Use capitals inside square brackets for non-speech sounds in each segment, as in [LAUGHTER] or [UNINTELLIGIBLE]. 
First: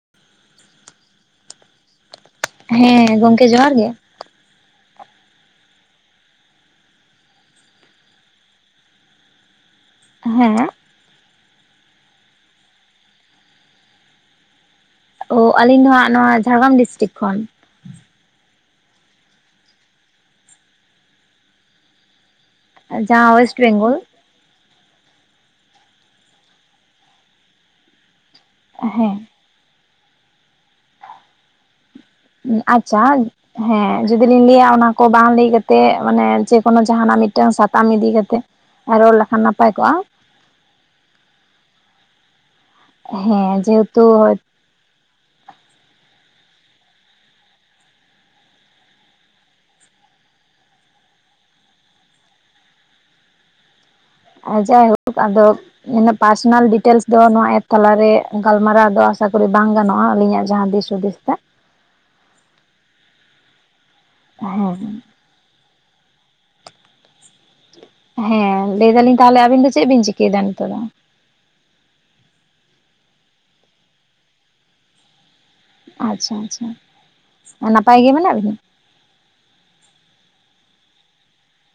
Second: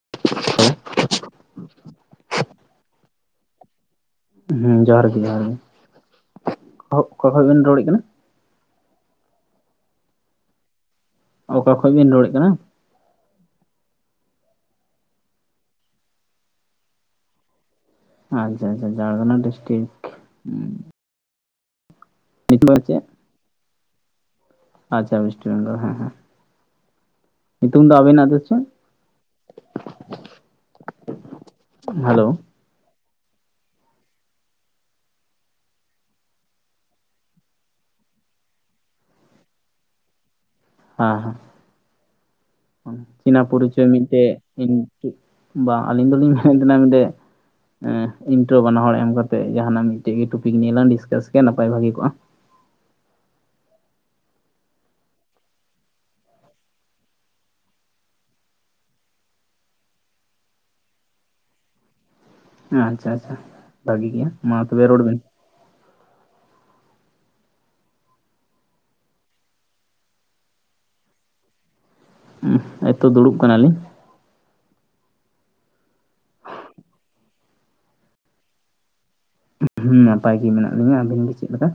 [INAUDIBLE] ᱦᱮᱸ ᱜᱚᱝᱠᱮ ᱡᱚᱦᱟᱨ ᱜᱮ ᱦᱩᱸ ᱡᱚᱦᱟᱨ ᱜᱮ ᱡᱚᱦᱟᱨ ᱜᱮ ᱦᱚᱜ ᱚᱠᱟ ᱠᱷᱚᱡ ᱵᱮᱱ ᱨᱚᱲᱮᱫ ᱠᱟᱱᱟ ᱦᱮᱸ ᱚᱠᱟ ᱠᱷᱚᱡ ᱵᱤᱱ ᱨᱚᱲᱮᱫ ᱠᱟᱱᱟ ᱚᱻ ᱟᱹᱞᱤᱧ ᱫᱚ ᱦᱟᱸᱜ ᱱᱚᱣᱟ ᱡᱷᱟᱲᱜᱨᱟᱢ ᱰᱤᱥᱴᱤᱠ ᱠᱷᱚᱱ ᱟᱪᱪᱷᱟ ᱟᱪᱪᱷᱟ ᱟᱪᱪᱷᱟ ᱡᱷᱟᱲᱜᱨᱟᱢ ᱰᱤᱥᱴᱤᱠ ᱧᱩᱛᱩᱢ ᱫᱚ ᱪᱮᱫ ᱡᱟᱦᱟᱸ ᱚᱭᱮᱥᱴ ᱵᱮᱝᱜᱚᱞ ᱟᱪᱪᱷᱟ ᱚᱭᱮᱥᱴ ᱵᱮᱝᱜᱚᱞ ᱦᱮᱸ ᱦᱮᱸ᱾ ᱧᱩᱛᱩᱢ ᱫᱚ ᱟᱹᱵᱤᱱᱟᱜ ᱫᱚ ᱪᱮᱫ? ᱮᱦᱮᱸᱻ ᱦᱮᱞᱳ ᱟᱪᱪᱷᱟ ᱦᱮᱸ ᱡᱩᱫᱤ ᱞᱤᱧ ᱞᱟᱹᱭᱟ ᱚᱱᱟ ᱠᱚ ᱵᱟᱝ ᱞᱟᱹᱭ ᱠᱟᱛᱮᱫ ᱢᱟᱱᱮ ᱡᱮᱠᱳᱱᱳ ᱡᱟᱦᱟᱱᱟᱜ ᱢᱤᱫᱴᱟᱹᱝ ᱥᱟᱛᱟᱢ ᱤᱫᱤ ᱠᱟᱛᱮᱜ ᱨᱚᱲ ᱞᱮᱠᱷᱟᱱ ᱱᱟᱯᱟᱭ ᱠᱚᱜᱼᱟ ᱦᱮᱸ ᱦᱮᱸ ᱪᱤᱱᱟᱹ ᱦᱮᱸ ᱯᱚᱨᱤᱪᱚᱭ ᱡᱮᱦᱮᱛᱩ ᱢᱤᱫᱴᱮᱡ [UNINTELLIGIBLE] ᱵᱟᱝ ᱟᱹᱞᱤᱧ ᱫᱚᱞᱤᱧ ᱢᱮᱱᱮᱫ ᱛᱟᱦᱮᱱᱟ ᱢᱤᱫᱴᱮᱡ ᱮᱸ ᱤᱱᱴᱨᱳ ᱵᱟᱱᱟ ᱦᱚᱲ ᱮᱢ ᱠᱟᱛᱮᱜ ᱡᱟᱦᱟᱱᱟᱜ ᱢᱤᱫᱴᱮᱡ ᱜᱮ ᱴᱚᱯᱤᱠ ᱱᱤᱭᱟᱹ ᱞᱟᱝ ᱰᱤᱥᱠᱟᱥ ᱠᱮᱭᱟ ᱱᱟᱯᱟᱭ ᱵᱷᱟᱹᱜᱤ ᱠᱚᱜᱼᱟ ᱡᱟᱭ ᱦᱳᱠ ᱟᱫᱚ ᱯᱟᱨᱥᱚᱱᱟᱞ ᱰᱤᱴᱮᱞᱥ ᱫᱚ ᱱᱚᱣᱟ ᱮᱯ ᱛᱟᱞᱟᱨᱮ ᱜᱟᱞᱢᱟᱨᱟᱣ ᱫᱚ ᱟᱥᱟ ᱠᱚᱨᱮ ᱫᱚ ᱵᱟᱝ ᱜᱟᱱᱚᱜᱼᱟ ᱟᱹᱞᱤᱧᱟᱜ ᱡᱟᱦᱟᱸ ᱫᱤᱥᱼᱼ ᱪᱩᱰᱤᱥᱛᱟ ᱦᱮᱸ ᱟᱪᱪᱷᱟ ᱟᱪᱪᱷᱟ ᱵᱷᱟᱹᱜᱤ ᱜᱮᱭᱟ ᱢᱟ ᱦᱮᱸ ᱛᱚᱵᱮ ᱨᱚᱲ ᱵᱤᱱ ᱦᱮᱸ ᱞᱟᱹᱭ ᱫᱟᱹᱞᱤᱧ ᱛᱟᱦᱚᱞᱮ ᱟᱹᱵᱤᱱ ᱫᱚ ᱪᱮᱫ ᱵᱤᱱ ᱪᱤᱠᱟᱹᱭᱮᱫᱟ ᱱᱤᱛᱚᱜ ᱫᱚ? ᱦᱮᱸᱻ ᱮᱭᱛᱚ ᱫᱩᱲᱩᱵ ᱠᱟᱱᱟᱞᱤᱧ ᱟᱪᱪᱷᱟ ᱟᱪᱪᱷᱟ ᱱᱟᱯᱟᱭ ᱜᱮ ᱢᱮᱱᱟᱜ ᱵᱮᱱᱟ? ᱩᱜ ᱦᱩᱸ ᱱᱟᱯᱟᱭ ᱜᱮ ᱢᱮᱱᱟᱜ ᱞᱤᱧᱟ ᱟᱹᱵᱤᱱ ᱜᱮ ᱪᱮᱫ ᱞᱮᱠᱟ?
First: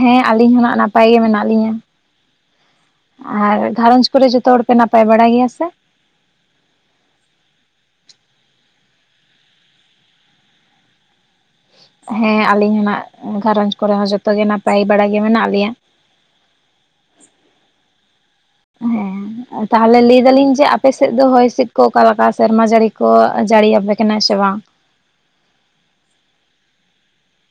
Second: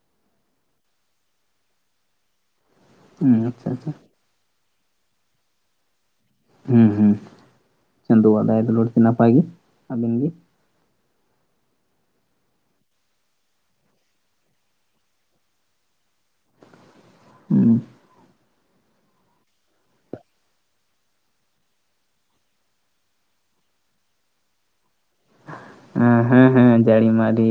ᱦᱮᱸ ᱟᱹᱞᱤᱧ ᱦᱚᱸ ᱱᱷᱟᱜ ᱱᱟᱯᱟᱭ ᱜᱮ ᱢᱮᱱᱟᱜ ᱞᱤᱧᱟ ᱦᱩᱸ ᱟᱨ ᱟᱪᱪᱷᱟ ᱟᱪᱪᱷᱟ ᱜᱷᱟᱨᱚᱸᱡᱽᱼᱼ ᱠᱚᱨᱮ ᱡᱚᱛᱚ ᱦᱚᱲ ᱯᱮ ᱱᱟᱯᱟᱭ ᱵᱟᱲᱟ ᱜᱮᱭᱟ ᱥᱮ? ᱦᱩᱸ ᱦᱩᱸ ᱪᱟᱸᱫᱚᱣᱟᱜ ᱫᱟᱭᱟ ᱫᱩᱞᱟᱹᱲ ᱛᱮ ᱱᱟᱯᱟᱭ ᱜᱮ ᱟᱵᱮᱱ ᱜᱮ? ᱦᱮᱸ ᱟᱹᱞᱤᱧ ᱦᱚᱸ ᱱᱷᱟᱜ ᱜᱷᱟᱨᱚᱸᱧᱡᱽ ᱠᱚᱨᱮ ᱦᱚᱸ ᱡᱚᱛᱚ ᱜᱮ ᱱᱟᱯᱟᱭ ᱵᱟᱲᱟ ᱜᱮ ᱢᱮᱱᱟᱜ ᱞᱮᱭᱟ᱾ [INAUDIBLE] ᱦᱩᱸ ᱦᱮᱸᱻ ᱛᱟᱦᱚᱞᱮ ᱞᱟᱹᱭ ᱫᱟᱹᱞᱤᱧ ᱡᱮ ᱟᱯᱮ ᱥᱮᱫ ᱫᱚ ᱦᱚᱭ ᱦᱤᱸᱥᱤᱫ ᱠᱚ ᱚᱠᱟ ᱞᱮᱠᱟ ᱥᱮᱨᱢᱟ ᱡᱟᱹᱲᱤ ᱠᱚ ᱡᱟᱹᱲᱤ ᱟᱯᱮ ᱠᱟᱱᱟᱭ ᱥᱮ ᱵᱟᱝ ᱦᱮᱸ ᱦᱮᱸ ᱡᱟᱹᱲᱤ ᱢᱟ ᱟᱹᱰᱤ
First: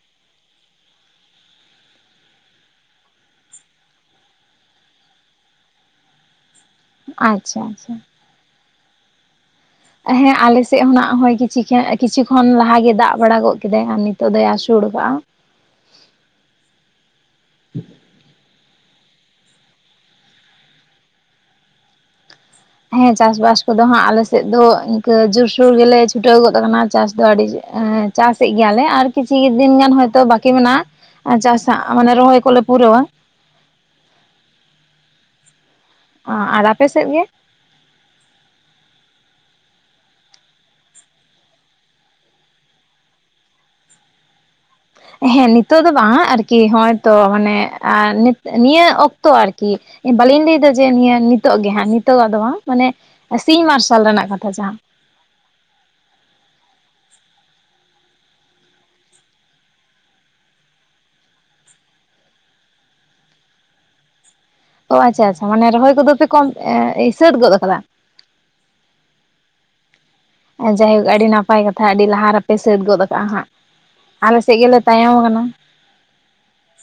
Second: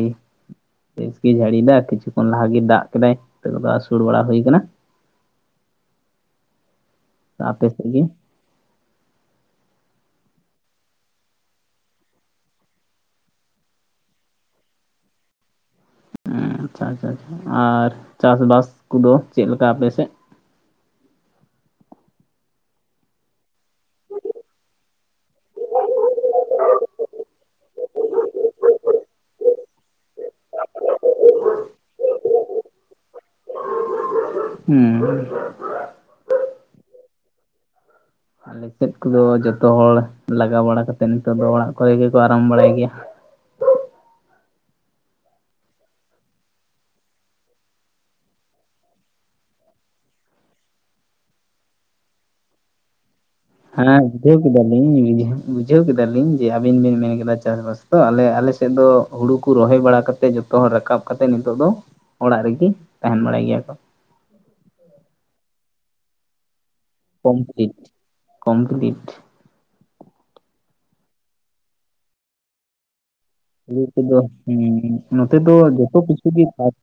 ᱵᱮᱥ ᱜᱮᱭ ᱡᱷᱟᱹᱲ ᱮᱫᱟᱭ ᱠᱤᱪᱷᱩ ᱠᱷᱚᱱ ᱞᱟᱦᱟ ᱜᱮ ᱫᱟᱜ ᱠᱮᱫᱟᱭ ᱱᱤᱛᱚᱜ ᱫᱚ ᱟᱹᱥᱩᱲ ᱵᱟᱲᱟ ᱦᱩᱭ ᱟᱠᱟᱱᱟ ᱟᱪᱪᱷᱟ ᱟᱯᱮ ᱥᱮᱫ ᱟᱪᱪᱷᱟ ᱜᱮ? ᱦᱮᱸ ᱟᱞᱮᱥᱮᱫ ᱦᱚᱸᱱᱟᱜ ᱠᱤᱪᱷᱤ ᱠᱷᱮ ᱠᱤᱪᱷᱩ ᱠᱷᱚᱱ ᱞᱟᱦᱟ ᱜᱮ ᱫᱟᱜ ᱵᱟᱲᱟ ᱜᱚᱫ ᱠᱮᱫᱟᱭ ᱟᱨ ᱱᱤᱛᱚᱜ ᱫᱚᱭ ᱟᱹᱥᱩᱲ ᱟᱠᱟᱜᱼᱟ ᱟᱪᱪᱷᱟ ᱟᱪᱪᱷᱟ ᱟᱪᱪᱷᱟ ᱟᱨ ᱪᱟᱥ ᱵᱟᱥ ᱠᱚᱫᱚ ᱪᱮᱫ ᱞᱮᱠᱟ ᱟᱯᱮᱥᱮᱫ ᱦᱮᱸ ᱪᱟᱥᱵᱟᱥ ᱠᱚᱫᱚ ᱦᱟᱸᱜ ᱟᱞᱮ ᱥᱮᱫ ᱫᱚ ᱤᱱᱠᱟᱹ ᱡᱳᱨᱥᱳᱨ ᱜᱮᱞᱮ ᱪᱷᱩᱴᱟᱹᱣ ᱜᱚᱫ ᱠᱟᱱᱟ ᱪᱟᱥ ᱫᱚ ᱟᱹᱰᱤ ᱪᱟᱥᱮᱫ ᱜᱮᱭᱟᱞᱮ ᱟᱨ ᱠᱤᱪᱷᱷᱤ ᱫᱤᱱ ᱜᱟᱱ ᱦᱚᱭᱛᱚ ᱵᱟᱠᱤ ᱢᱮᱱᱟᱜᱼᱟ᱾ ᱟᱨ ᱪᱟᱥᱟᱜ ᱢᱟᱱᱮ ᱨᱚᱦᱚᱭ ᱠᱚᱞᱮ ᱯᱩᱨᱟᱹᱣᱟ ᱦᱮᱸ ᱚ ᱟᱨ ᱟᱯᱮ ᱥᱮᱫ ᱜᱮ ᱟᱞᱮ ᱥᱮᱫ ᱠᱚᱫᱚ ᱡᱚᱛᱚ ᱦᱚᱲ ᱞᱟᱜᱟᱣ ᱵᱟᱲᱟ ᱠᱟᱛᱮᱫ ᱱᱤᱛᱚᱜ ᱫᱚ ᱚᱲᱟᱜ ᱠᱚᱨᱮ ᱜᱮᱠᱚ ᱟᱨᱟᱢ ᱵᱟᱲᱟᱭ ᱜᱮᱭᱟ᱾ ᱦᱮᱸ ᱱᱤᱛᱚᱜ ᱫᱚ ᱵᱟᱝ ᱟᱨᱠᱤ ᱦᱚᱸᱜᱚᱭ ᱛᱚ ᱢᱟᱱᱮ ᱟᱨ ᱱᱤᱭᱟᱹ ᱚᱠᱛᱚ ᱟᱨᱠᱤ ᱵᱟᱹᱞᱤᱧ ᱞᱟᱹᱭᱫᱟ ᱡᱮ ᱱᱤᱭᱟᱹ ᱱᱤᱛᱚᱜ ᱜᱮ ᱦᱟᱸᱜ ᱱᱤᱛᱚᱜᱟ ᱫᱚ ᱵᱟᱝ ᱢᱟᱱᱮ ᱥᱤᱧ ᱦᱮᱸ ᱢᱟᱨᱥᱟᱞ ᱨᱮᱱᱟᱜ ᱵᱩᱡᱷᱟᱹᱣ ᱠᱟᱛᱷᱟ ᱠᱮᱫᱟ ᱡᱟᱦᱟᱸ ᱞᱤᱧ ᱵᱩᱡᱷᱟᱹᱣ ᱠᱮᱫᱟ ᱞᱤᱧ ᱡᱮ ᱟᱵᱤᱱ ᱵᱤᱱ ᱢᱮᱱ ᱠᱮᱫᱟ ᱪᱟᱥ ᱵᱟᱥ ᱛᱚ ᱟᱞᱮ ᱟᱞᱮ ᱥᱮᱫ ᱫᱚ ᱦᱩᱲᱩ ᱠᱚ ᱨᱚᱦᱚᱭ ᱵᱟᱲᱟ ᱠᱟᱛᱮ ᱡᱚᱛᱚ ᱛᱚ ᱦᱚᱲ ᱨᱟᱠᱟᱵ ᱠᱟᱛᱮᱜ ᱱᱤᱛᱚᱜ ᱫᱚ ᱚᱲᱟᱜ ᱨᱮᱜᱮ ᱛᱟᱦᱸᱮᱱ ᱵᱟᱲᱟᱭ ᱜᱮᱭᱟ ᱠᱚ ᱚ ᱟᱪᱪᱷᱟ ᱟᱪᱪᱷᱟ ᱢᱟᱱᱮ ᱨᱚᱦᱚᱭ ᱠᱚᱫᱚ ᱯᱮ ᱠᱚᱢ ᱮ ᱥᱟᱹᱛ ᱜᱚᱫ ᱠᱚᱢᱯᱞᱤᱴ ᱠᱟᱫᱟ ᱠᱚᱢᱯᱞᱤᱴ ᱡᱟᱭ ᱦᱳᱠ ᱟᱹᱰᱤ ᱱᱟᱯᱟᱭ ᱠᱟᱛᱷᱟ ᱟᱹᱰᱤ ᱞᱟᱦᱟ ᱨᱮᱯᱮ ᱥᱟᱹᱛ ᱜᱚᱫ ᱟᱠᱟᱜᱼᱟ ᱦᱟᱸᱜ ᱟᱞᱮ ᱥᱮᱫ ᱜᱮᱞᱮ ᱛᱟᱭᱚᱢ [UNINTELLIGIBLE] ᱱᱚᱛᱮ ᱟᱠᱟᱱᱟ ᱫᱚ ᱡᱚᱛᱚ ᱠᱤᱪᱷᱩ ᱜᱮ ᱪᱟᱥ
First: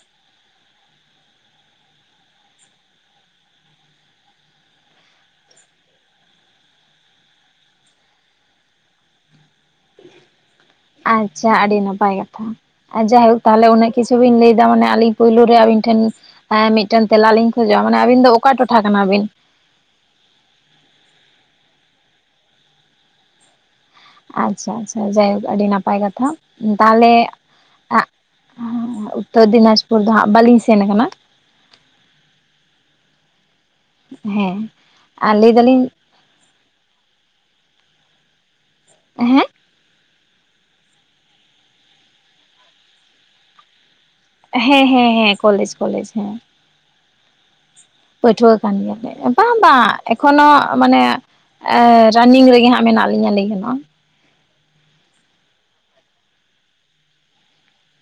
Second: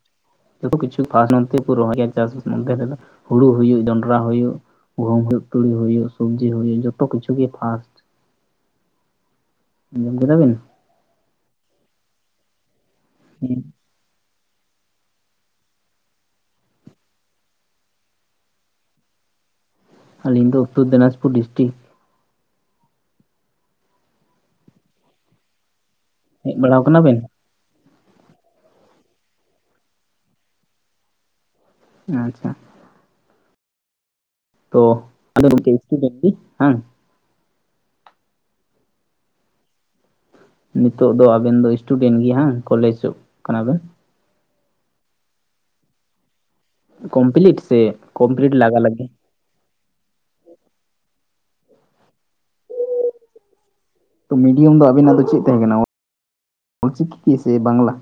ᱡᱚᱛᱚ ᱠᱤᱪᱷᱩ ᱯᱷᱟᱥ ᱱᱚᱛᱮ ᱠᱚ ᱨᱚᱦᱚᱭᱟ ᱪᱟᱥ ᱱᱚᱛᱮ ᱨᱮᱫᱚ ᱦᱳᱲᱳ ᱦᱩᱭᱩᱜ ᱡᱚᱱᱰᱨᱟ ᱦᱩᱭᱩᱜ ᱜᱩᱦᱩᱢ ᱦᱩᱭᱩᱜ ᱛᱩᱲᱤ ᱦᱩᱭᱩᱜ ᱥᱚᱵᱽᱡᱤ ᱦᱩᱭᱩᱜ ᱡᱚᱛᱚ ᱠᱤᱪᱷᱩ ᱜᱮ ᱯᱷᱟᱥᱴ ᱡᱚᱢ ᱠᱮᱫᱟ ᱵᱤᱱ ᱟᱪᱪᱷᱟ ᱟᱹᱰᱤ ᱱᱟᱯᱟᱭ ᱠᱟᱛᱷᱟ ᱡᱟᱭ ᱦᱳᱠ ᱛᱟᱦᱚᱞᱮ ᱩᱱᱟᱹᱜ ᱠᱤᱪᱷᱩ ᱵᱤᱱ ᱞᱟᱹᱭ ᱮᱫᱟ ᱢᱟᱱᱮ ᱟᱹᱞᱤᱧ ᱯᱳᱭᱞᱳ ᱨᱮ ᱟᱹᱵᱤᱱ ᱴᱷᱮᱱ ᱦᱮᱸ ᱢᱤᱫ ᱴᱮᱱ ᱛᱮᱞᱟ ᱞᱤᱧ ᱠᱷᱚᱡᱚᱜᱼᱟ ᱢᱟᱱᱮ ᱟᱹᱵᱤᱱ ᱫᱚ ᱚᱠᱟ ᱴᱚᱴᱷᱟ ᱠᱟᱱᱟ ᱵᱤᱱ ᱟᱹᱞᱤᱧ ᱫᱚ ᱩᱛᱛᱚᱨ ᱫᱤᱱᱟᱡᱽ ᱯᱩᱨ ᱰᱤᱥᱴᱤᱠ ᱟᱪᱪᱷᱟ ᱟᱪᱪᱷᱟ ᱡᱟᱭ ᱦᱳᱠ ᱟᱹᱰᱤ ᱱᱟᱯᱟᱭ ᱠᱟᱛᱷᱟ ᱦᱮᱡ ᱵᱟᱲᱟᱣ ᱠᱟᱱᱟ ᱛᱟᱦᱚᱞᱮ ᱵᱤᱱ ᱟᱜ ᱩᱛᱛᱚᱨ ᱫᱤᱱᱟᱡᱽ ᱯᱩᱨ ᱫᱚ ᱦᱟᱸᱜ ᱵᱟᱹᱞᱤᱧ ᱥᱮᱱ ᱠᱟᱱᱟ ᱟᱪᱪᱷᱟ ᱦᱮᱸ ᱛᱚ ᱟᱨ ᱟᱫᱚ ᱞᱟᱹᱭ ᱫᱟᱞᱤᱧ ᱥᱴᱩᱰᱮᱱᱴ ᱦᱮᱸ ᱮᱸᱦᱮᱸ ᱱᱤᱛᱚᱜ ᱫᱚ ᱟᱵᱤᱱ ᱫᱚ ᱥᱴᱩᱰᱮᱱᱴ ᱜᱮ ᱦᱟᱸ ᱠᱚᱞᱮᱡᱽᱚᱜ ᱠᱟᱱᱟ ᱵᱮᱱ ᱦᱮᱸ ᱦᱮᱸ ᱦᱮᱸ ᱠᱚᱞᱮᱡᱽ ᱠᱚᱞᱮᱡᱽ ᱦᱮᱸ ᱠᱚᱢᱯᱞᱤᱴ ᱥᱮ ᱯᱟᱹᱴᱷᱩᱣᱟᱹ ᱠᱚᱢᱯᱞᱤᱴ ᱠᱟᱱ ᱞᱟᱜᱟ ᱜᱮᱭᱟᱞᱮ ᱞᱟᱜᱤ ᱵᱟᱝ ᱵᱟᱝ ᱮᱠᱷᱚᱱᱳ ᱢᱟᱱᱮ ᱨᱟᱱᱤᱝ ᱨᱮᱜᱮ ᱦᱟᱸᱜ ᱢᱮᱱᱟᱜ ᱞᱤᱧᱟ ᱞᱟᱹᱭ ᱜᱟᱱᱚᱜᱼᱟ ᱛᱚ ᱢᱤᱰᱤᱭᱟᱢ ᱫᱚ ᱟᱵᱤᱱᱟᱜ ᱫᱚ ᱪᱮᱫ ᱛᱟᱦᱮᱸ ᱠᱟᱱᱟ ᱚᱞᱪᱤᱠᱤ ᱥᱮ ᱵᱟᱝᱞᱟ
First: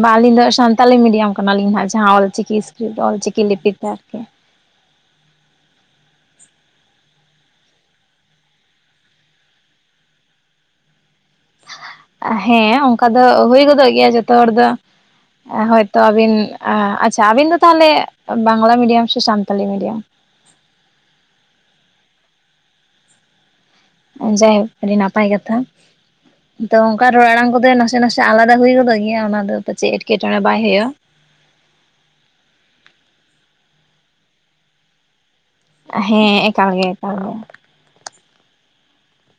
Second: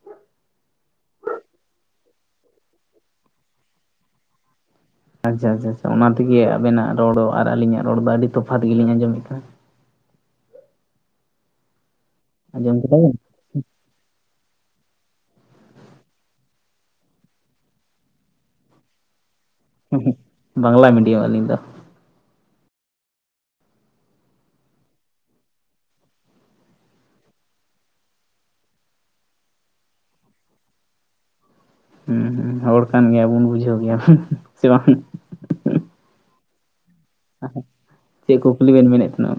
ᱵᱟᱝ ᱟᱹᱞᱤᱧ ᱫᱚ ᱥᱟᱱᱛᱟᱞᱤ ᱢᱤᱰᱤᱭᱟᱢ ᱠᱟᱱᱟᱞᱤᱧ ᱦᱟᱸᱜ ᱡᱟᱦᱟᱸ ᱚᱞᱪᱤᱠᱤ ᱤᱥᱠᱨᱤᱯᱴ ᱚᱞᱪᱤᱠᱤ ᱞᱤᱯᱤ ᱛᱮ ᱟᱨ ᱠᱤ ᱟᱪᱪᱷᱟ ᱟᱪᱪᱷᱟ ᱟᱪᱪᱷᱟ᱾ ᱚᱱᱟ ᱛᱮᱜᱮ ᱟᱵᱮᱱᱟᱜ ᱨᱚᱲ ᱟᱨ ᱟᱹᱞᱤᱧᱟᱜ ᱨᱚᱲ ᱫᱚ ᱟᱹᱰᱤ ᱛᱚᱯᱷᱟᱛ ᱜᱮᱞᱤᱧ ᱟᱸᱡᱚᱢᱮᱫ ᱠᱟᱱᱟ ᱦᱮᱸ ᱟᱸᱡᱚᱢ ᱠᱮᱫᱟ ᱚᱱᱠᱟ ᱵᱮᱱ ᱫᱚ ᱦᱩᱭ ᱜᱚᱫᱚᱜ ᱜᱮᱭᱟ ᱡᱚᱛᱚ ᱦᱚᱲ ᱫᱚ ᱦᱚᱭᱛᱚ ᱟᱵᱤᱱ ᱟᱪᱪᱷᱟ ᱟᱵᱤᱱ ᱫᱚ ᱛᱟᱦᱞᱮ ᱵᱟᱝᱞᱟ ᱢᱤᱰᱤᱭᱟᱢ ᱥᱮ ᱥᱟᱱ ᱦᱩᱸᱦᱩᱜ ᱵᱟᱝᱞᱟ ᱢᱤᱰᱤᱭᱟᱢ ᱟᱹᱞᱤᱧ ᱫᱚ ᱡᱟᱭᱦᱳᱠ ᱟᱹᱰᱤ ᱱᱟᱯᱟᱭ ᱠᱟᱛᱷᱟ ᱛᱚ ᱚᱱᱠᱟ ᱨᱚᱲ ᱟᱲᱟᱝ ᱠᱚᱫᱚ ᱱᱟᱥᱮ ᱱᱟᱥᱮ ᱟᱞᱟᱫᱟ ᱦᱩᱭ ᱜᱚᱫᱚᱜ ᱜᱮᱭᱟ ᱚᱱᱟ ᱫᱚ ᱪᱮᱫ ᱮᱴᱠᱮ ᱴᱚᱬᱮ ᱵᱟᱭ ᱦᱳᱭᱳᱜᱼᱟ ᱦᱮᱸ ᱦᱚᱲ ᱠᱟᱱ ᱜᱮᱭᱟ ᱵᱚᱱ ᱵᱩᱡᱷᱟᱹᱣ ᱜᱮᱭᱟ ᱵᱚᱱ ᱥᱮ ᱵᱟᱝ ᱦᱮᱸ ᱮᱠᱟᱞ ᱜᱮ ᱮᱠᱟᱞ ᱜᱮ ᱪᱮᱫ ᱠᱩᱠᱞᱤ ᱵᱮᱱ ᱢᱮᱱᱮᱫ ᱛᱟᱦᱮᱸᱱᱟ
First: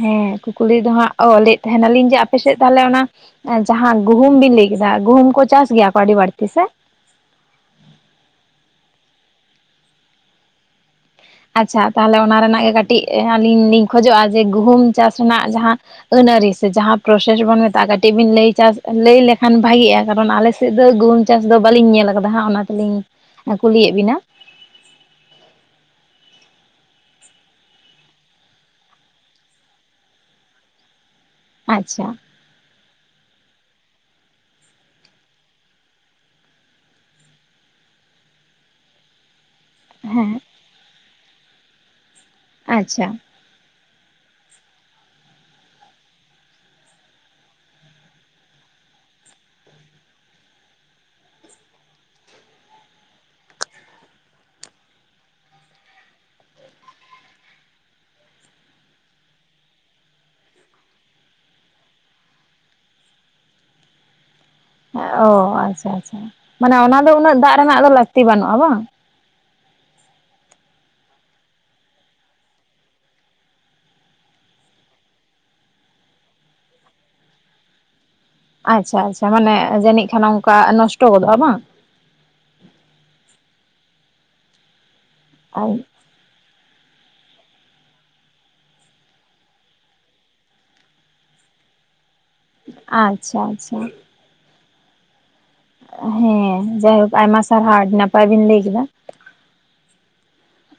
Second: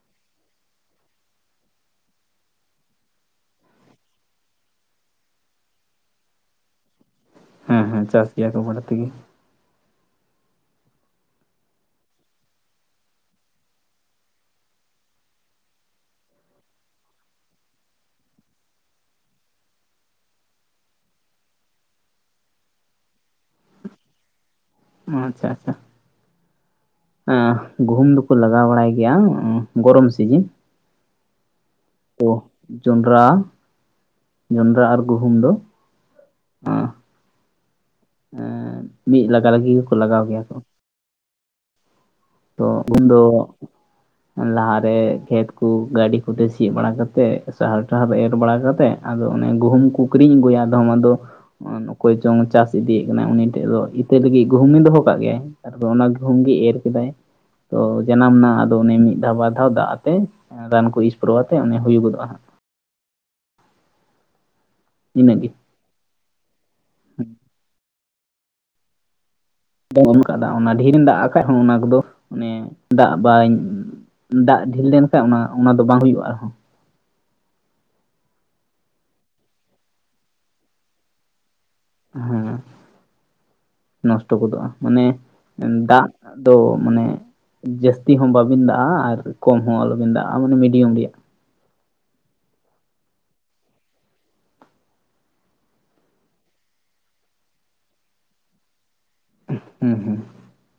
ᱦᱮᱸ ᱠᱩᱠᱞᱤ ᱫᱚ ᱦᱟᱸᱜ ᱚ ᱞᱟᱹᱭ ᱮᱫ ᱛᱟᱦᱮᱸᱱᱟᱞᱤᱧ ᱡᱮ ᱟᱯᱮ ᱥᱮᱫ ᱛᱟᱦᱚᱞᱮ ᱚᱱᱟ ᱡᱟᱦᱟᱸ ᱜᱩᱦᱩᱢ ᱵᱤᱱ ᱞᱟᱹᱭ ᱠᱮᱫᱟ ᱜᱩᱦᱩᱢ ᱠᱚ ᱪᱟᱥ ᱜᱮᱭᱟ ᱠᱚ ᱟᱹᱰᱤ ᱵᱟᱹᱲᱛᱤ ᱥᱮ ᱦᱮᱸ ᱦᱮᱸ ᱪᱟᱥ ᱜᱮᱭᱟ ᱠᱚ ᱵᱟᱹᱲᱛᱤ ᱜᱮ ᱟᱪᱪᱷᱟ ᱛᱟᱦᱚᱞᱮ ᱚᱱᱟ ᱨᱮᱱᱟᱜ ᱜᱮ ᱠᱟᱹᱴᱤᱡ ᱟᱹᱞᱤᱧ ᱞᱤᱧ ᱠᱷᱚᱡᱚᱜᱼᱟ, ᱡᱮ ᱜᱩᱦᱩᱢ ᱪᱟᱥ ᱨᱮᱱᱟᱜ ᱡᱟᱦᱟᱸ ᱟᱹᱱ ᱟᱹᱨᱤ ᱥᱮ ᱡᱟᱦᱟᱸ ᱯᱨᱚᱥᱮᱥ ᱵᱚᱱ ᱢᱮᱛᱟᱜᱼᱟ ᱠᱟᱹᱴᱤᱡ ᱵᱤᱱ ᱞᱟᱹᱭᱟ ᱪᱟᱥ ᱞᱟᱹᱭ ᱞᱮᱠᱷᱟᱱ ᱵᱷᱟᱜᱤᱜᱼᱟ ᱠᱟᱨᱚᱱ ᱟᱞᱮ ᱥᱮᱫ ᱫᱚ ᱜᱩᱦᱩᱢ ᱪᱟᱥ ᱫᱚ ᱵᱟᱞᱤᱧ ᱧᱮᱞ ᱟᱠᱟᱫᱟ ᱦᱟᱸᱜ ᱚᱱᱟ ᱛᱮᱞᱤᱧ ᱠᱩᱞᱤᱭᱮᱫ ᱵᱤᱱᱟ᱾ ᱚ ᱟᱪᱪᱷᱟ ᱟᱪᱪᱷᱟ ᱮᱸ ᱜᱩᱦᱩᱢ ᱫᱚᱠᱚ ᱞᱟᱜᱟᱣ ᱵᱟᱲᱟᱭ ᱜᱮᱭᱟ ᱜᱚᱨᱚᱢ ᱥᱤᱡᱤᱱ [INAUDIBLE] ᱟᱪᱪᱷᱟ ᱛᱚ ᱡᱚᱸᱰᱨᱟ ᱡᱚᱸᱰᱨᱟ ᱟᱨ ᱜᱩᱦᱩᱢ ᱫᱚ ᱟᱸ ᱮᱸ ᱢᱤᱫ ᱞᱟᱜᱟ ᱞᱟᱹᱜᱤ ᱜᱮᱠᱚ ᱞᱟᱜᱟᱣ ᱦᱮᱸ ᱜᱮᱭᱟ ᱠᱚ ᱛᱚ ᱜᱩᱦᱩᱢ ᱟᱪᱪᱷᱟ ᱫᱚ ᱞᱟᱦᱟ ᱨᱮ ᱠᱷᱮᱛ ᱠᱚ ᱜᱟᱹᱰᱤ ᱠᱚᱛᱮ ᱥᱤᱭ ᱵᱟᱲᱟ ᱠᱟᱛᱮᱜ ᱥᱟᱦᱟᱨ ᱴᱟᱦᱟᱨ ᱮᱨ ᱵᱟᱲᱟ ᱠᱟᱛᱮᱜ ᱟᱫᱚ ᱚᱱᱮ ᱜᱩᱦᱩᱢ ᱠᱚ ᱠᱤᱨᱤᱧ ᱟᱹᱜᱩᱭᱟ ᱟᱫᱚᱢ ᱟᱫᱚ ᱚᱠᱚᱭ ᱪᱚᱝ ᱪᱟᱥ ᱤᱫᱤᱭᱮᱫ ᱠᱟᱱᱟᱭ ᱩᱱᱤ ᱴᱷᱮᱡ ᱫᱚ ᱤᱛᱟᱹ ᱞᱟᱹᱜᱤᱫ ᱜᱩᱦᱩᱢ ᱮ ᱫᱚᱦᱚ ᱠᱟᱜ ᱜᱮᱭᱟᱭ ᱱᱮᱛᱟᱨ ᱫᱚ ᱚᱱᱟ ᱜᱩᱦᱩᱢ ᱜᱮ ᱮᱨ ᱠᱮᱫᱟᱭ ᱛᱚ ᱡᱟᱱᱟᱢ ᱮᱱᱟ ᱟᱫᱚ, ᱚᱱᱮ ᱢᱤᱫ ᱫᱷᱟᱣ ᱵᱟᱨ ᱫᱷᱟᱣ ᱫᱟᱜ ᱟᱛᱮ ᱨᱟᱱ ᱠᱚ ᱤᱥᱯᱨᱚ ᱟᱛᱮᱜ, ᱚᱱᱮ ᱦᱩᱭᱩᱜ ᱜᱚᱫᱚᱜᱼᱟ ᱦᱟᱜ ᱚ ᱤᱱᱟᱹᱜᱮ ᱟᱪᱪᱷᱟ ᱟᱪᱪᱷᱟ, ᱢᱟᱱᱮ ᱚᱱᱟ ᱫᱚ ᱩᱱᱟᱹᱜ ᱫᱟᱜ ᱨᱮᱱᱟᱜ ᱫᱚ ᱞᱟᱹᱠᱛᱤ ᱵᱟᱹᱱᱩᱜᱼᱟ ᱵᱟᱝ? ᱚᱱ ᱠᱟ [UNINTELLIGIBLE] ᱚᱱᱟ ᱰᱷᱤᱨᱮᱢ ᱫᱟᱜ ᱠᱷᱟᱡ ᱦᱚᱸ ᱚᱱᱟ ᱠᱚᱫᱚ ᱚᱱᱮ ᱫᱟᱜ ᱵᱟᱭ ᱫᱟᱜ ᱰᱷᱤᱞ ᱞᱮᱱᱠᱷᱟᱡ ᱚᱱᱟ ᱚᱱᱟ ᱫᱚ ᱵᱟᱝ ᱦᱩᱭᱩᱜᱼᱟ ᱟᱨᱦᱚᱸ᱾ ᱟᱪᱪᱷᱟ, ᱟᱪᱪᱷᱟ, ᱢᱟᱱᱮ ᱡᱟᱹᱱᱤᱡ ᱠᱷᱟᱱ ᱚᱱᱠᱟ ᱱᱚᱥᱴᱚ ᱜᱚᱫᱚᱜᱼᱟ ᱵᱟᱝ? ᱦᱮᱸ ᱱᱚᱥᱴᱚ ᱜᱚᱫᱚᱜᱼᱟ, ᱢᱟᱱᱮ ᱫᱟᱜᱼᱼ ᱫᱚ ᱢᱟᱱᱮ ᱡᱟᱹᱥᱛᱤ ᱦᱚᱸ ᱵᱟᱵᱤᱱ ᱫᱟᱜᱼᱟ, ᱟᱨ ᱠᱚᱢ ᱦᱚᱸ ᱟᱞᱚᱵᱤᱱ ᱫᱟᱜᱼᱟ, ᱢᱟᱱᱮ ᱢᱤᱰᱤᱭᱟᱢ ᱨᱮᱭᱟᱜ ᱟᱪᱪᱷᱟ, ᱟᱪᱪᱷᱟ᱾ ᱦᱮᱸ ᱡᱟᱭᱦᱳᱠ ᱟᱭᱢᱟ ᱥᱟᱨᱦᱟᱣ ᱟᱹᱰᱤ ᱱᱟᱯᱟᱭ ᱵᱤᱱ ᱞᱟᱹᱭ ᱠᱮᱫᱟ᱾ ᱦᱮᱸ ᱦᱮᱸ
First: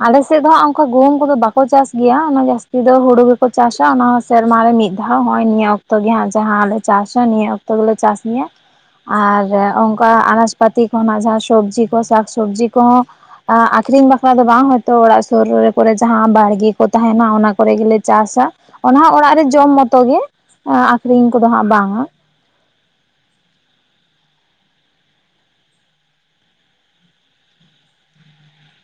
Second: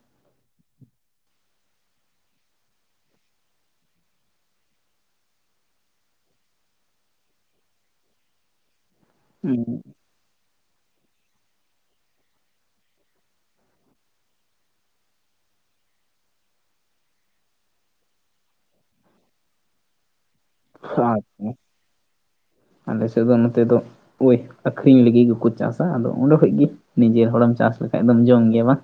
ᱟᱞᱮᱥᱮᱫ ᱫᱚ ᱦᱟᱸᱜ ᱚᱱᱠᱟ ᱜᱩᱦᱩᱢ ᱠᱚᱫᱚ ᱵᱟᱠᱚ ᱪᱟᱥ ᱜᱮᱭᱟ, ᱚᱱᱟ ᱡᱟᱹᱥᱛᱤ ᱫᱚ ᱦᱩᱲᱩ ᱜᱮᱠᱚ ᱪᱟᱥᱟ ᱚᱱᱟ᱾ ᱥᱮᱨᱢᱟ ᱨᱮ ᱢᱤᱫ ᱫᱷᱟᱣ ᱦᱚᱜᱼᱚᱭ ᱱᱤᱭᱟᱹ ᱚᱠᱛᱚ ᱜᱮ ᱦᱟᱸᱜ ᱡᱟᱦᱟᱸ ᱞᱮ ᱪᱟᱥᱟ ᱱᱤᱭᱟᱹ ᱚᱠᱛᱚ ᱜᱮᱞᱮ ᱪᱟᱥ ᱜᱮᱭᱟ [INAUDIBLE] ᱟᱨ ᱚᱱᱠᱟ ᱟᱱᱟᱡ ᱯᱟᱛᱤ ᱠᱚ ᱡᱟᱦᱟᱸ ᱥᱚᱵᱽᱡᱤ ᱠᱚ ᱥᱟᱠ ᱥᱚᱵᱽᱡᱤ ᱠᱚᱦᱚᱸ ᱟᱠᱷᱨᱤᱧ ᱵᱟᱼ ᱚᱠᱟ ᱫᱚ ᱵᱟᱝ, ᱦᱚᱭᱛᱳ ᱚᱲᱟᱜ ᱥᱩᱨ ᱨᱮ ᱠᱚᱨᱮ ᱡᱟᱦᱟᱸ ᱵᱟᱲᱜᱮ ᱠᱚ ᱛᱟᱦᱮᱱᱟ ᱚᱱᱟ ᱠᱚᱨᱮ ᱜᱮᱞᱮ ᱪᱟᱥᱟ ᱚᱱᱟ ᱦᱚ ᱚᱲᱟᱜ ᱨᱮ ᱡᱚᱢ ᱢᱚᱛᱚᱜᱤ, ᱟᱪᱪᱷᱟ ᱟᱠᱷᱨᱤᱧ ᱠᱚᱫᱚ ᱦᱟᱸᱜ ᱵᱟᱝᱟ᱾ ᱟᱞᱮ ᱥᱮᱫ ᱫᱚ ᱱᱚᱛᱮ ᱫᱚ ᱳᱭ ᱟᱠᱷᱨᱤᱧ ᱞᱟᱹᱜᱤᱫ ᱜᱮᱠᱚ ᱪᱟᱥᱟ, ᱟᱫᱚ ᱚᱸᱰᱮ ᱠᱷᱚᱡ ᱜᱤ ᱱᱤᱡᱮᱨ ᱦᱚᱲᱮᱢ ᱪᱟᱥ ᱞᱮᱠᱷᱟᱡ ᱫᱚᱢ ᱡᱚᱢ ᱜᱮᱭᱟ, ᱵᱟᱝ